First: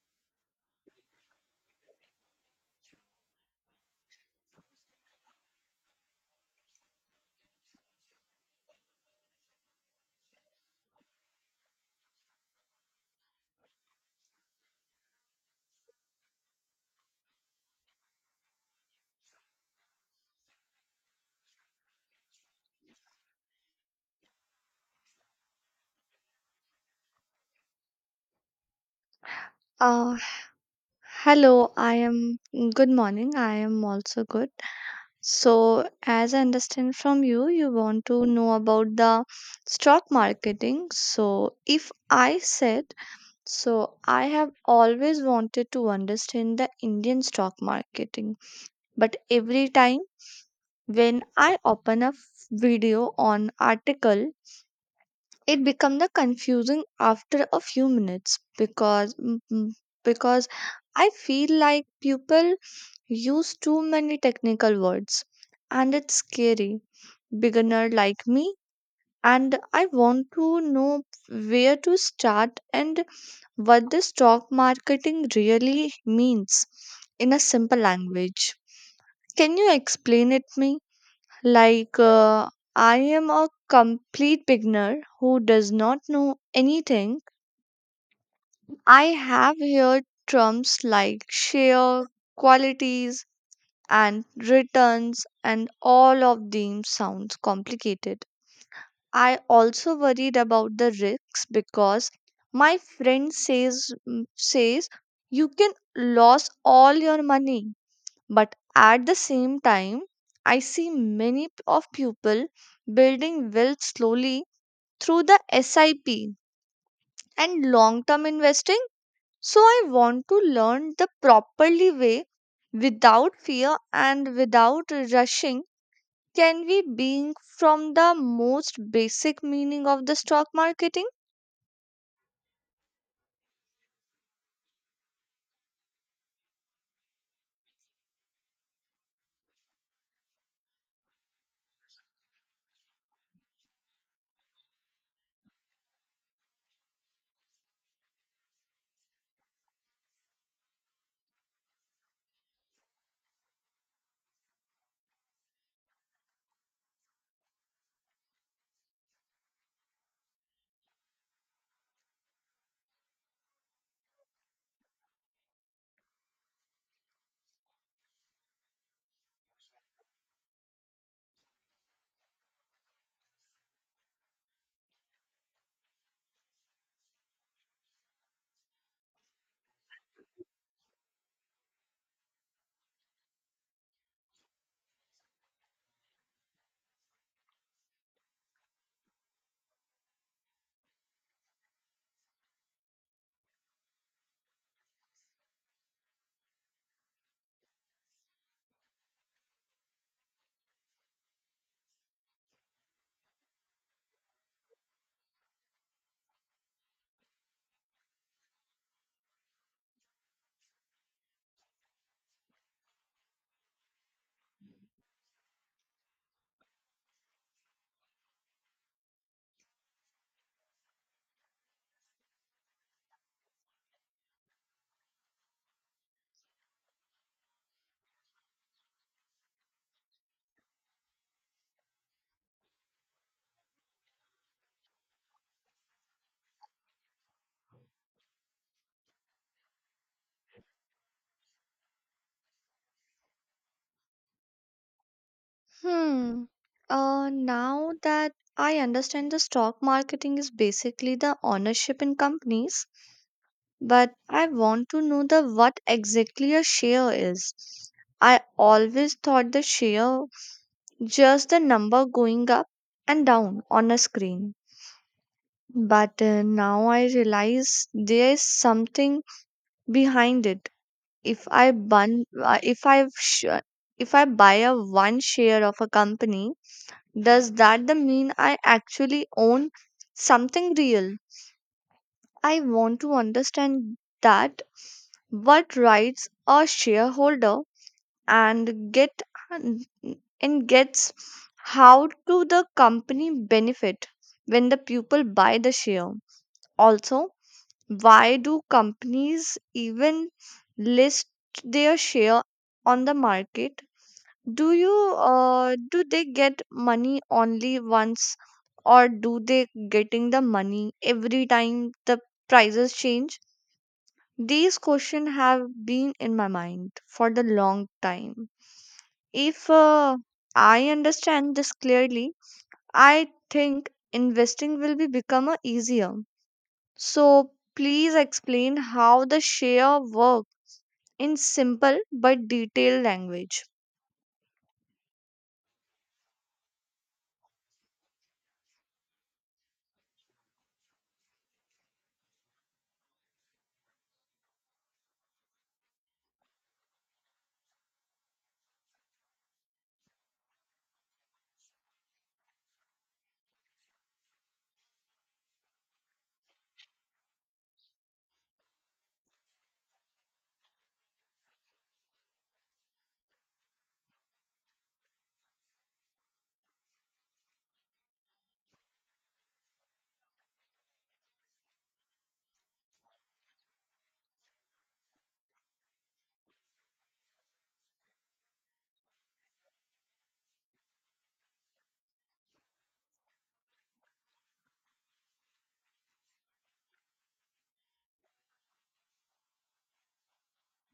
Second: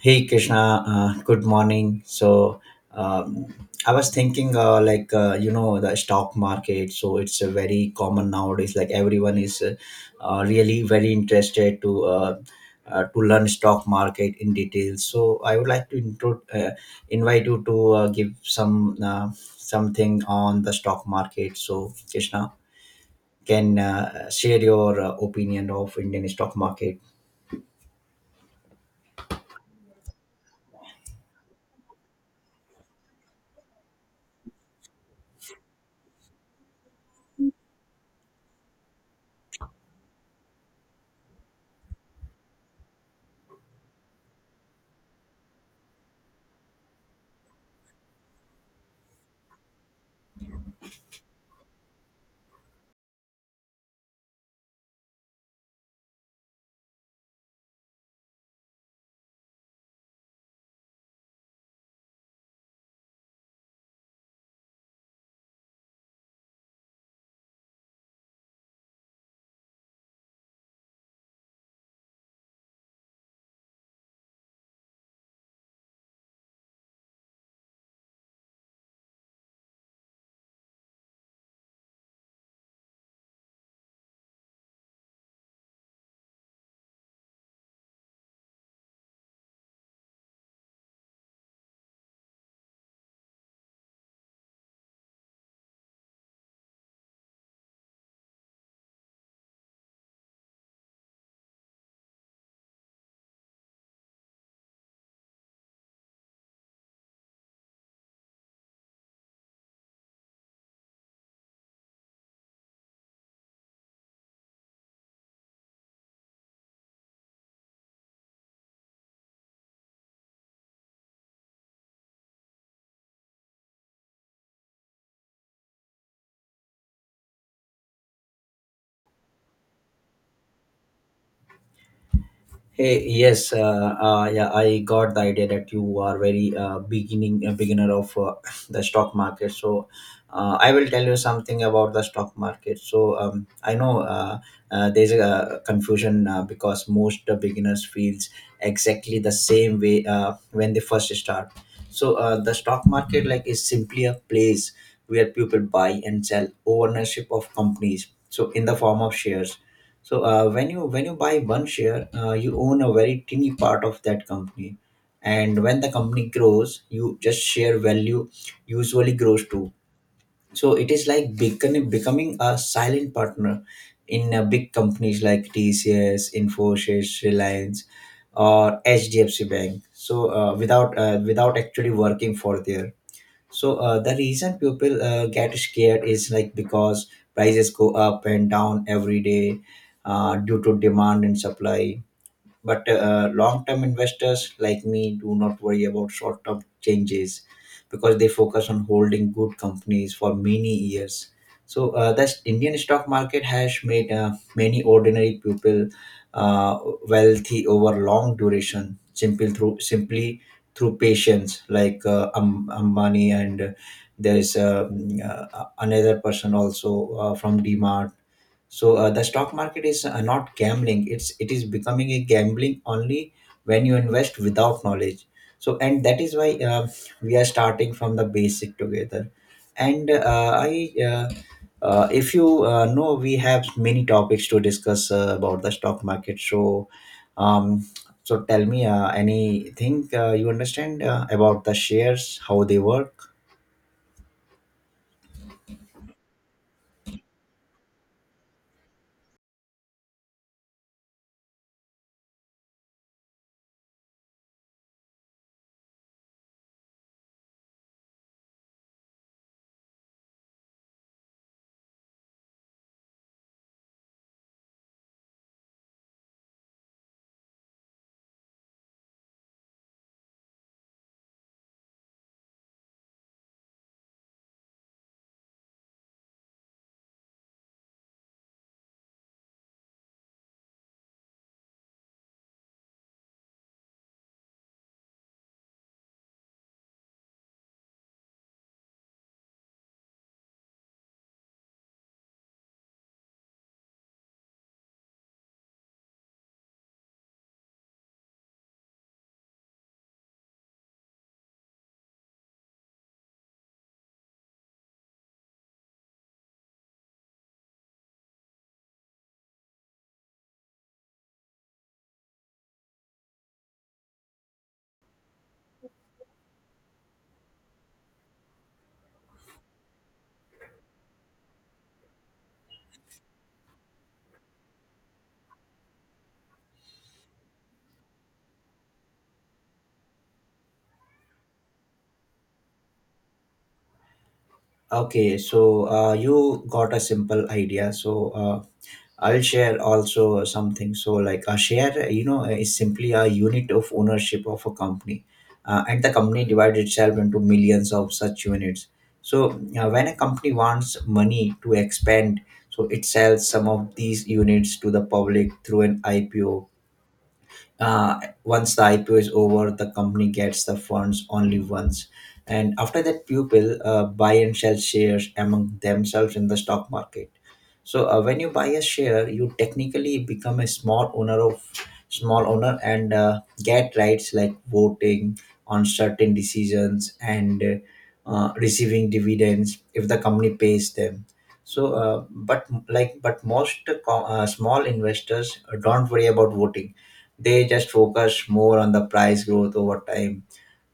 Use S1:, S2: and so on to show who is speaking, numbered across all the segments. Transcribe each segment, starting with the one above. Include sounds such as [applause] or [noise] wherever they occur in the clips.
S1: Hey Krishna, good morning. Um, I was thinking, the stock market. So it's very common nowadays. Like everyone is really very interested to learn stock market in detail. So I would like to invite you to give something on the stock market. So Krishna can share your opinion of Indian stock market.
S2: Uh, Hello, I am good morning. I am also good. So, as I understand from you, you want to know about the stock marketing. So, if I said so, I have always wanted to understand the Indian stock marketing, but every time when I open a video on article it become the confusing after a few minutes because I feel like people use too many technical words and it's scary beginner like me and I want to know where to start and what the stock marketing really means in a simple language can you explain it me like, I am a complete beginner who does not know anything. I have heard terms like share, qualities, and returns, and all of them sounds complicated. I also worried about the risks because my friend says you can lose all your money but at the same time I see many of people building wealth slowly through the sip and long term investing so I want to learn the properly way without fear and without rushing can we being from the most basic meaning of the stock marketing.
S1: Hey, yes, yeah, I got the idea that you are very beginning a beginner of [laughs] [sniffs] the stock market. So, I will tell you something about the stock market. So, I know there's a confusion because most beginners feels exactly the same way when they first start. So, the stock market like is simply a place where people buy and sell ownership of companies. So, in the form of shares so when you buy one share, you own a very tiny part of that company, and when the company grows, you just share value usually grows too. So it is like becoming a silent partner in big companies like TCS, Infosys, Reliance, or HDFC Bank. So without actually working for there. So the reason people get scared is like because prices go up and down every day due to demand and supply, but long term investors like me do not worry about short term changes because they focus on holding good companies for many years. So the Indian stock market has made many ordinary people uh, wealthy over long duration, simple through simply through patience, like Ambani, and there is another person also from D Mart. So the stock market is not gambling, it is becoming a gambling only when you invest without knowledge. And that is why we are starting from the basic together, and I if you know, we have many topics to discuss about the stock market. So um, so tell me anything you understand about the shares, how they work.
S2: Hmm. Now that I understand the stock marketing is basically the ownership in companies but I want to know the what exactly a share is. I always thought the share just the number going up and down on a screen. But now I realize there is something behind it. If I bun, if I sh- If I buy a one share of a company, does that the mean I actually own something real? I want to understand that what rights a shareholder and get and gets how do the company benefit when the people buy the share also why do companies even list their share on the market do you do they get money only once or do they getting the money every time the prices change. These questions have been in my mind for the long time. If I understand this clearly, I think investing will be become a easier. So please explain how the share work in simple but detailed language.
S1: Okay, so you got a simple idea, so I'll share also something. So, like a share, you know, is simply a unit of ownership of a company, and the company divides itself into millions of such units. So, when a company wants money to expand, so it sells some of these units to the public through an IPO. uh, Once the IPO is over, the company gets the funds only once. And after that, people buy and sell shares among themselves in the stock market. So when you buy a share, you technically become a small owner and get rights like voting on certain decisions and receiving dividends if the company pays them. So, but most small investors don't worry about voting. They just focus more on the price growth over time.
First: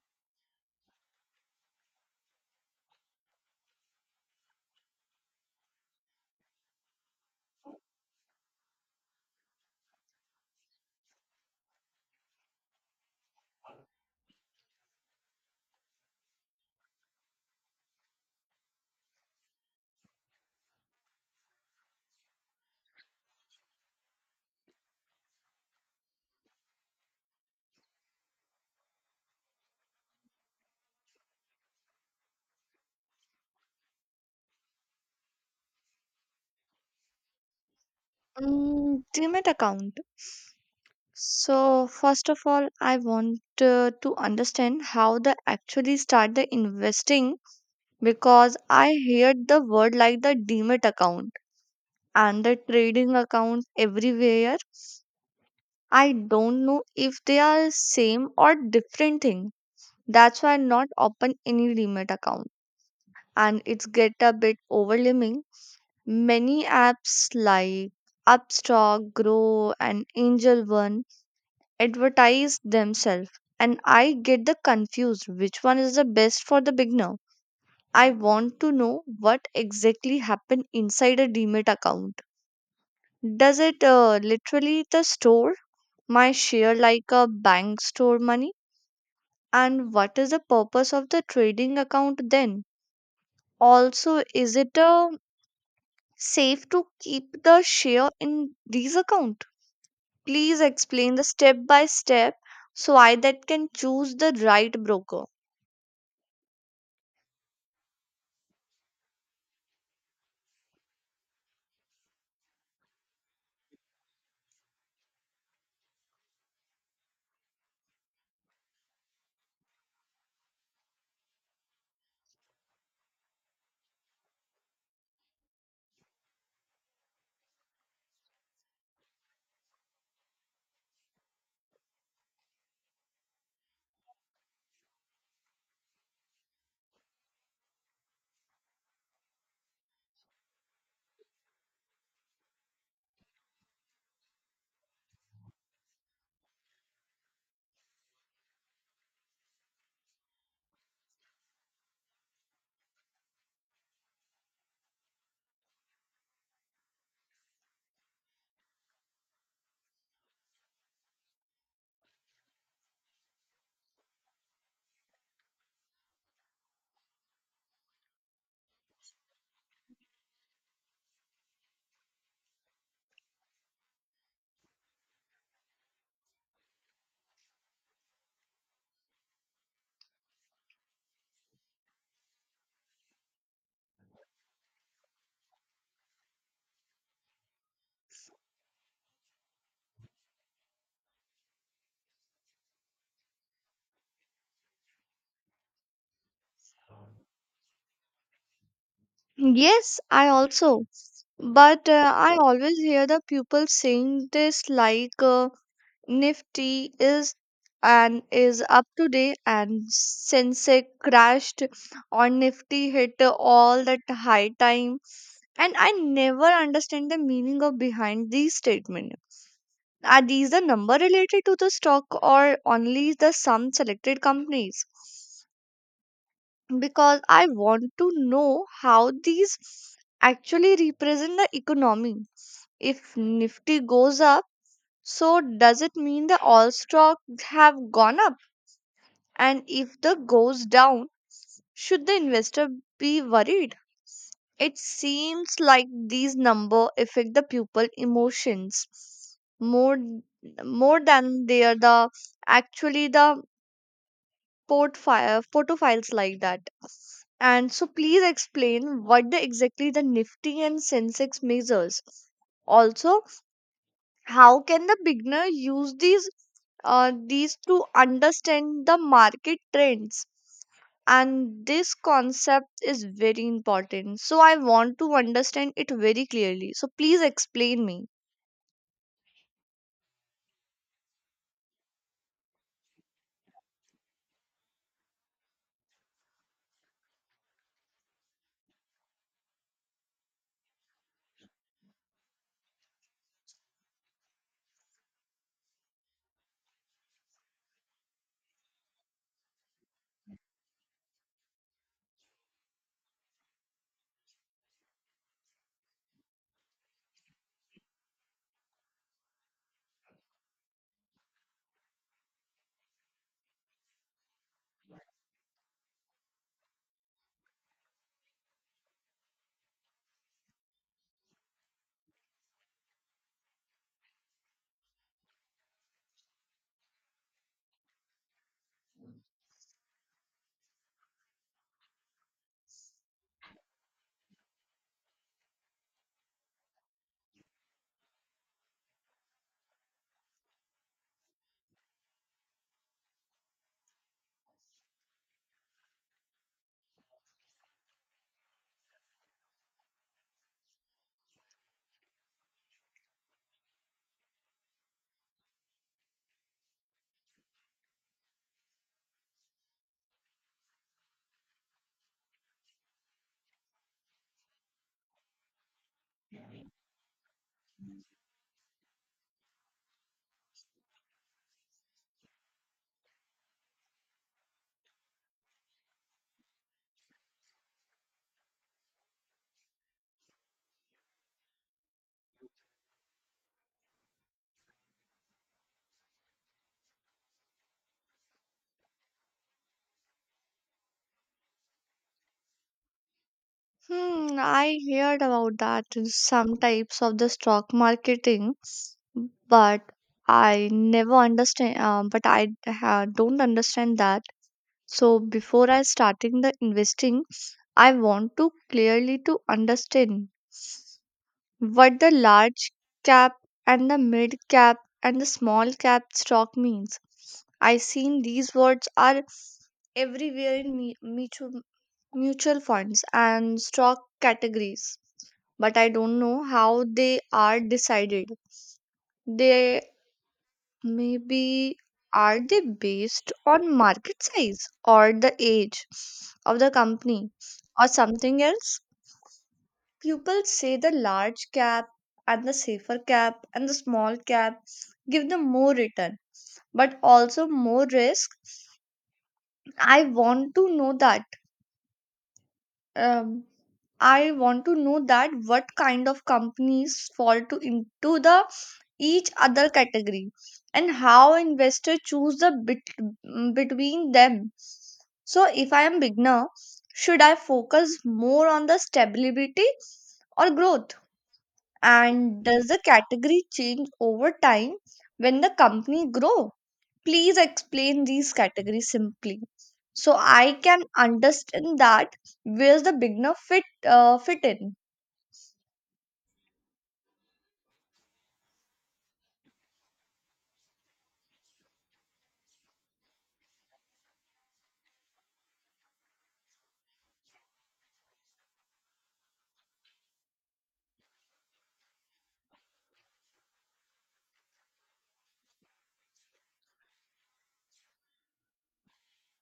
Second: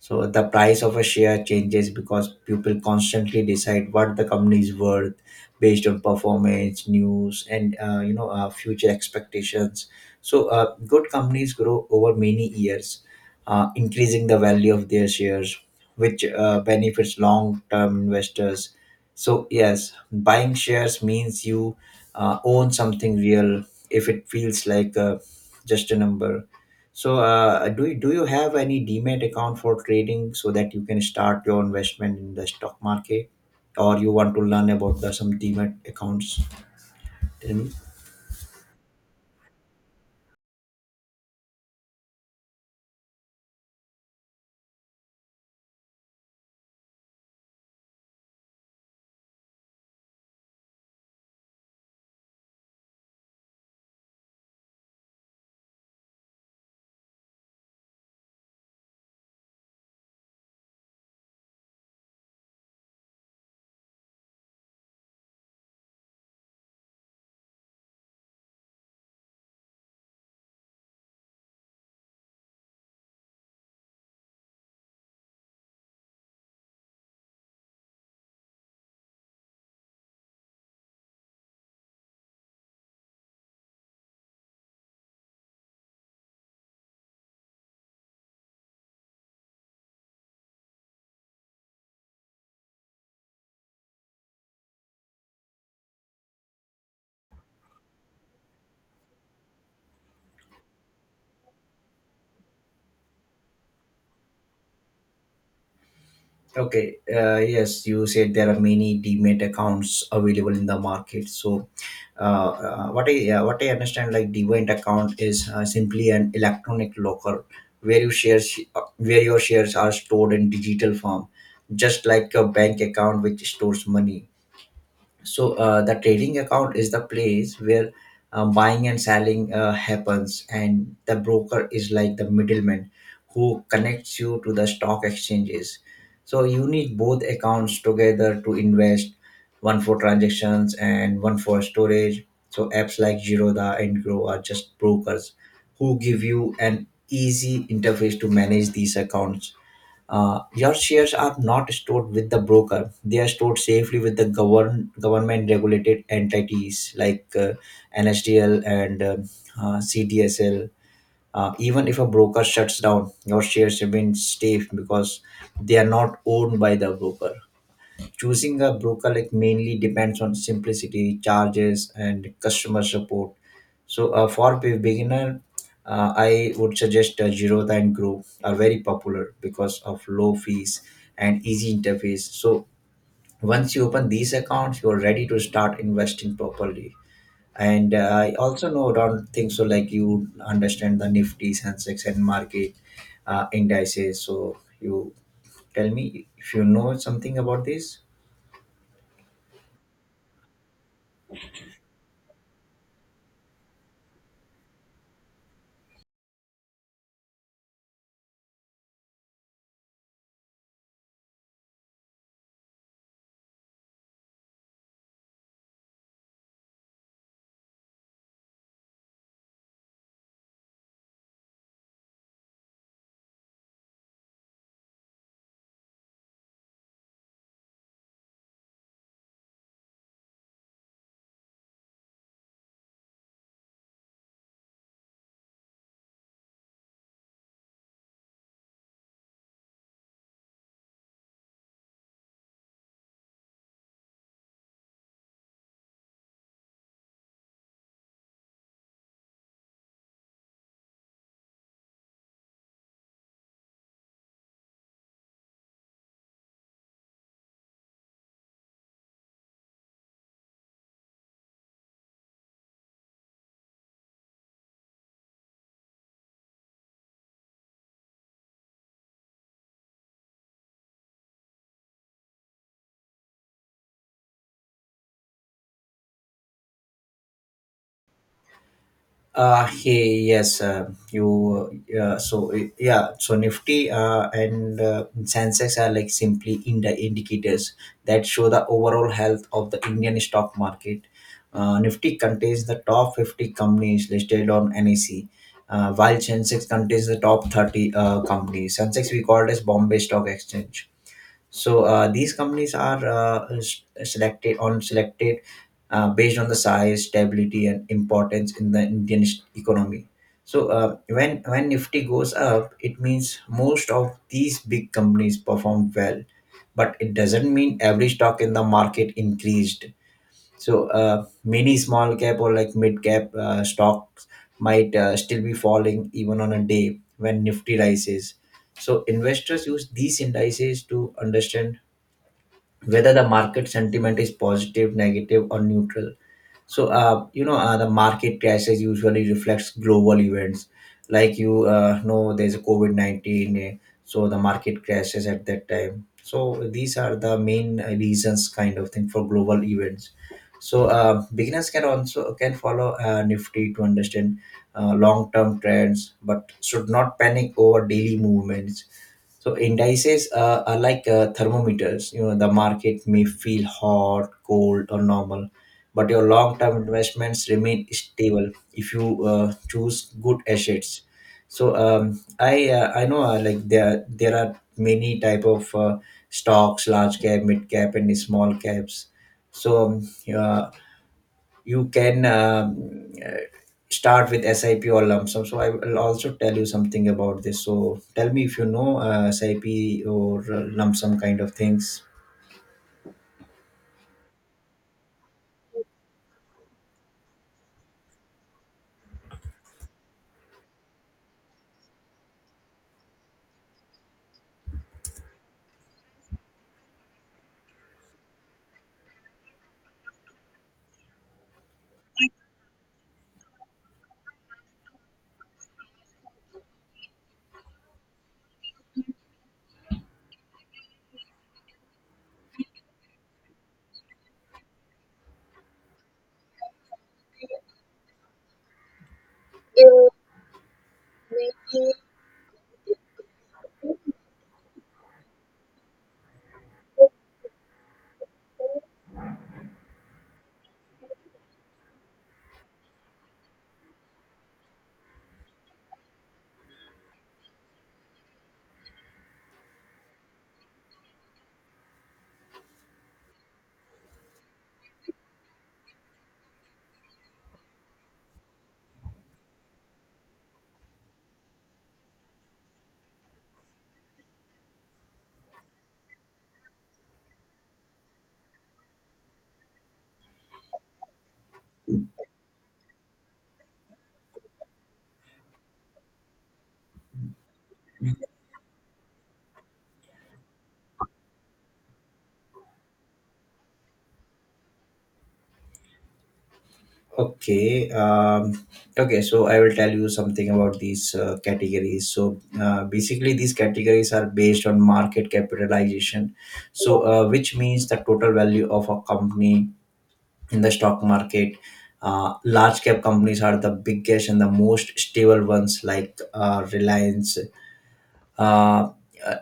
S1: So the price of a share changes because people constantly decide what the company is worth based on performance, news, and future expectations. So good companies grow over many years, increasing the value of their shares, which benefits long-term investors. So yes, buying shares means you own something real. If it feels like just a number. So, do you have any demat account for trading so that you can start your investment in the stock market, or you want to learn about the some demat accounts? Tell me.
S2: Mm, Demat account. So first of all, I want to understand how they actually start the investing because I heard the word like the Demat account and the trading accounts everywhere. I don't know if they are same or different thing. That's why I not open any Demat account and it's get a bit overwhelming. Many apps like Upstock, Grow and Angel One advertise themselves and I get the confused which one is the best for the beginner. I want to know what exactly happened inside a Demat account. Does it literally the store my share like a bank store money? And what is the purpose of the trading account then? Also, is it safe to keep the share in these account? Please explain the step by step so I that can choose the right broker.
S1: Okay. Yes, you said there are many demat accounts available in the market. So, what I understand, like demat account is simply an electronic locker where you shares where your shares are stored in digital form, just like a bank account which stores money. So the trading account is the place where buying and selling happens, and the broker is like the middleman who connects you to the stock exchanges. So you need both accounts together to invest, one for transactions and one for storage. So apps like Giroda and Grow are just brokers who give you an easy interface to manage these accounts. Your shares are not stored with the broker; they are stored safely with the government-regulated entities like NSDL and CDSL. Even if a broker shuts down, your shares remain safe because they are not owned by the broker. Choosing a broker like mainly depends on simplicity, charges, and customer support. So for beginner, I would suggest Jirotha and Groove are very popular because of low fees and easy interface. So once you open these accounts, you are ready to start investing properly. And I also know don't think so like you understand the Nifty, Sensex, and market indices. So you tell me if you know something about this.
S2: Yes, I also. But I always hear the people saying this like, Nifty is and is up today and Sensex crashed on Nifty hit all that high time and I never understand the meaning of behind these statement. Are these the number related to the stock or only the some selected companies? Because I want to know how these actually represent the economy. If Nifty goes up so does it mean the all stock have gone up? And if the goes down, should the investor be worried? It seems like these number affect the pupil emotions more more than they are the actually the portfolio photo files like that. And so please explain what the exactly the Nifty and Sensex measures. Also, how can the beginner use these to understand the market trends? And this concept is very important. So I want to understand it very clearly. So please explain me.
S1: Hey, yes, you so yeah, so nifty and sensex are like simply in the indicators that show the overall health of the indian stock market. Nifty contains the top 50 companies listed on nec, while sensex contains the top 30 companies. Sensex we call as bombay stock exchange. So these companies are selected based on the size, stability, and importance in the Indian economy. So when Nifty goes up, it means most of these big companies performed well, but it doesn't mean every stock in the market increased. So many small cap or like mid cap stocks might still be falling even on a day when Nifty rises. So investors use these indices to understand whether the market sentiment is positive, negative, or neutral. So, the market crashes usually reflects global events. Like you know, there's a COVID 19, so the market crashes at that time. So, these are the main reasons, kind of thing, for global events. So, beginners can also can follow Nifty to understand long-term trends, but should not panic over daily movements. So indices are like thermometers. You know, the market may feel hot, cold, or normal, but your long-term investments remain stable if you choose good assets. So I know like there are many type of stocks, large cap, mid cap, and small caps. So uh, you can start with SIP or lump sum. So I will also tell you something about this. So tell me if you know SIP or lump sum kind of things.
S2: Hmm, I heard about that in some types of the stock marketing, but I never understand. But don't understand that. So before I starting the investing, I want to clearly to understand what the large cap and the mid cap and the small cap stock means. I seen these words are everywhere in mutual funds and stock categories, but I don't know how they are decided. They maybe are they based on market size or the age of the company or something else? People say the large cap and the safer cap and the small cap give them more return, but also more risk. I want to know that. Um, I want to know that what kind of companies fall to into the each other category and how investor choose the between them. So if I am beginner, should I focus more on the stability or growth? And does the category change over time when the company grow? Please explain these categories simply so I can understand that where's the beginner fit in.
S1: Okay. Okay. So I will tell you something about these categories. So basically, these categories are based on market capitalization, so which means the total value of a company in the stock market. Large cap companies are the biggest and the most stable ones, like Reliance, uh,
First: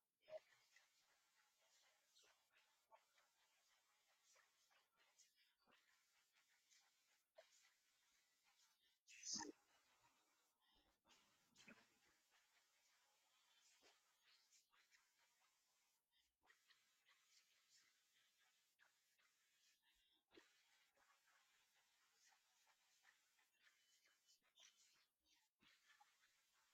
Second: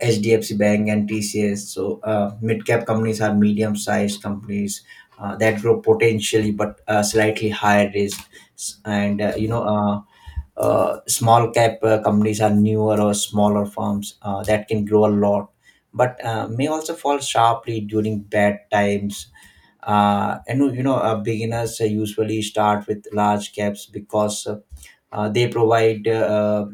S1: HDFC Bank, and TCS. So mid-cap companies are medium-sized companies that grow potentially but slightly higher risk. S- And uh, you know, uh, Small cap companies are newer or smaller firms that can grow a lot, but may also fall sharply during bad times. And you know, beginners usually start with large caps because they provide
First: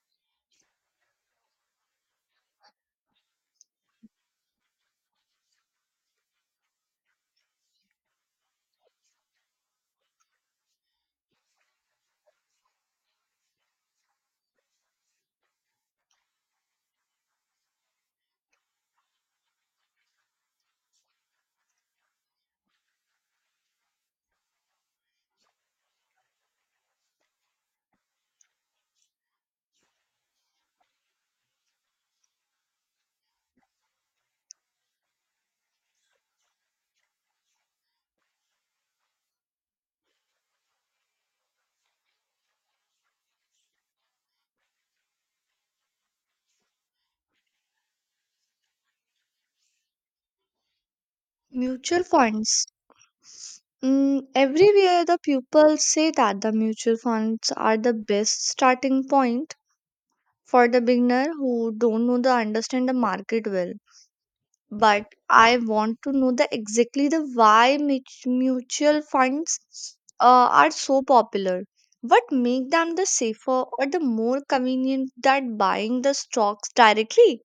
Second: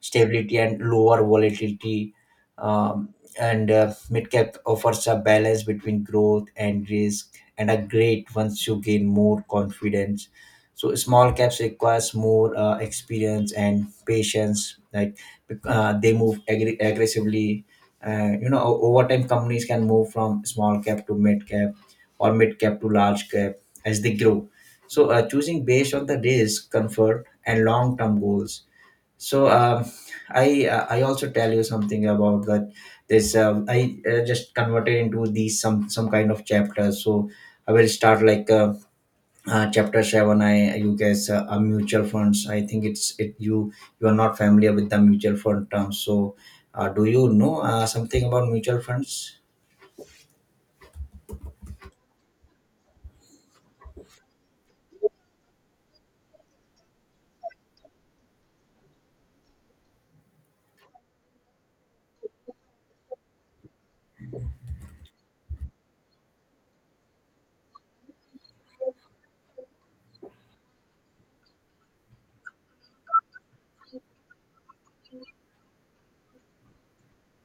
S1: stability and lower volatility, um, and mid cap offers a balance between growth and risk and are great once you gain more confidence. So small caps requires more experience and patience, like they move aggressively. You know, over time companies can move from small cap to mid cap or mid cap to large cap as they grow. So choosing based on the risk, comfort, and long term goals. So I also tell you something about that. This I just converted into these some kind of chapters. So I will start like. Chapter 7, I you guys are mutual funds, I think it's it you you are not familiar with the mutual fund term. So do you know something about mutual funds?
S2: Mutual funds. Mm, everywhere the people say that the mutual funds are the best starting point for the beginner who don't know the understand the market well but I want to know the exactly the why mutual funds uh, are so popular. What make them the safer or the more convenient than buying the stocks directly?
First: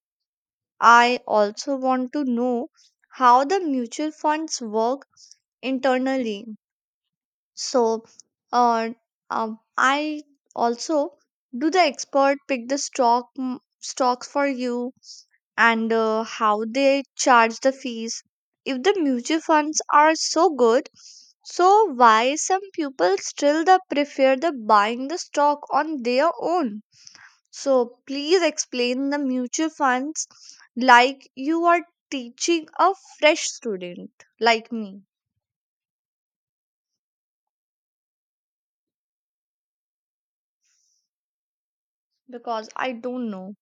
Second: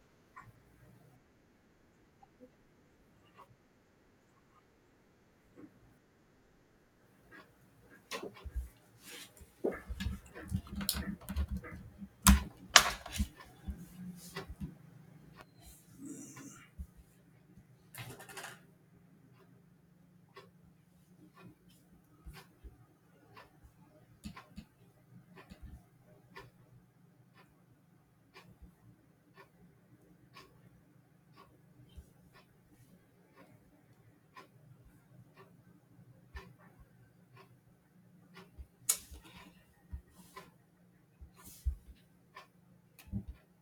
S2: I also want to know how the mutual funds work internally. So, uh, I also do the expert pick the stocks for you and how they charge the fees. If the mutual funds are so good, so why some people still the prefer the buying the stock on their own? So please explain the mutual funds like you are teaching a fresh student like me because I don't know.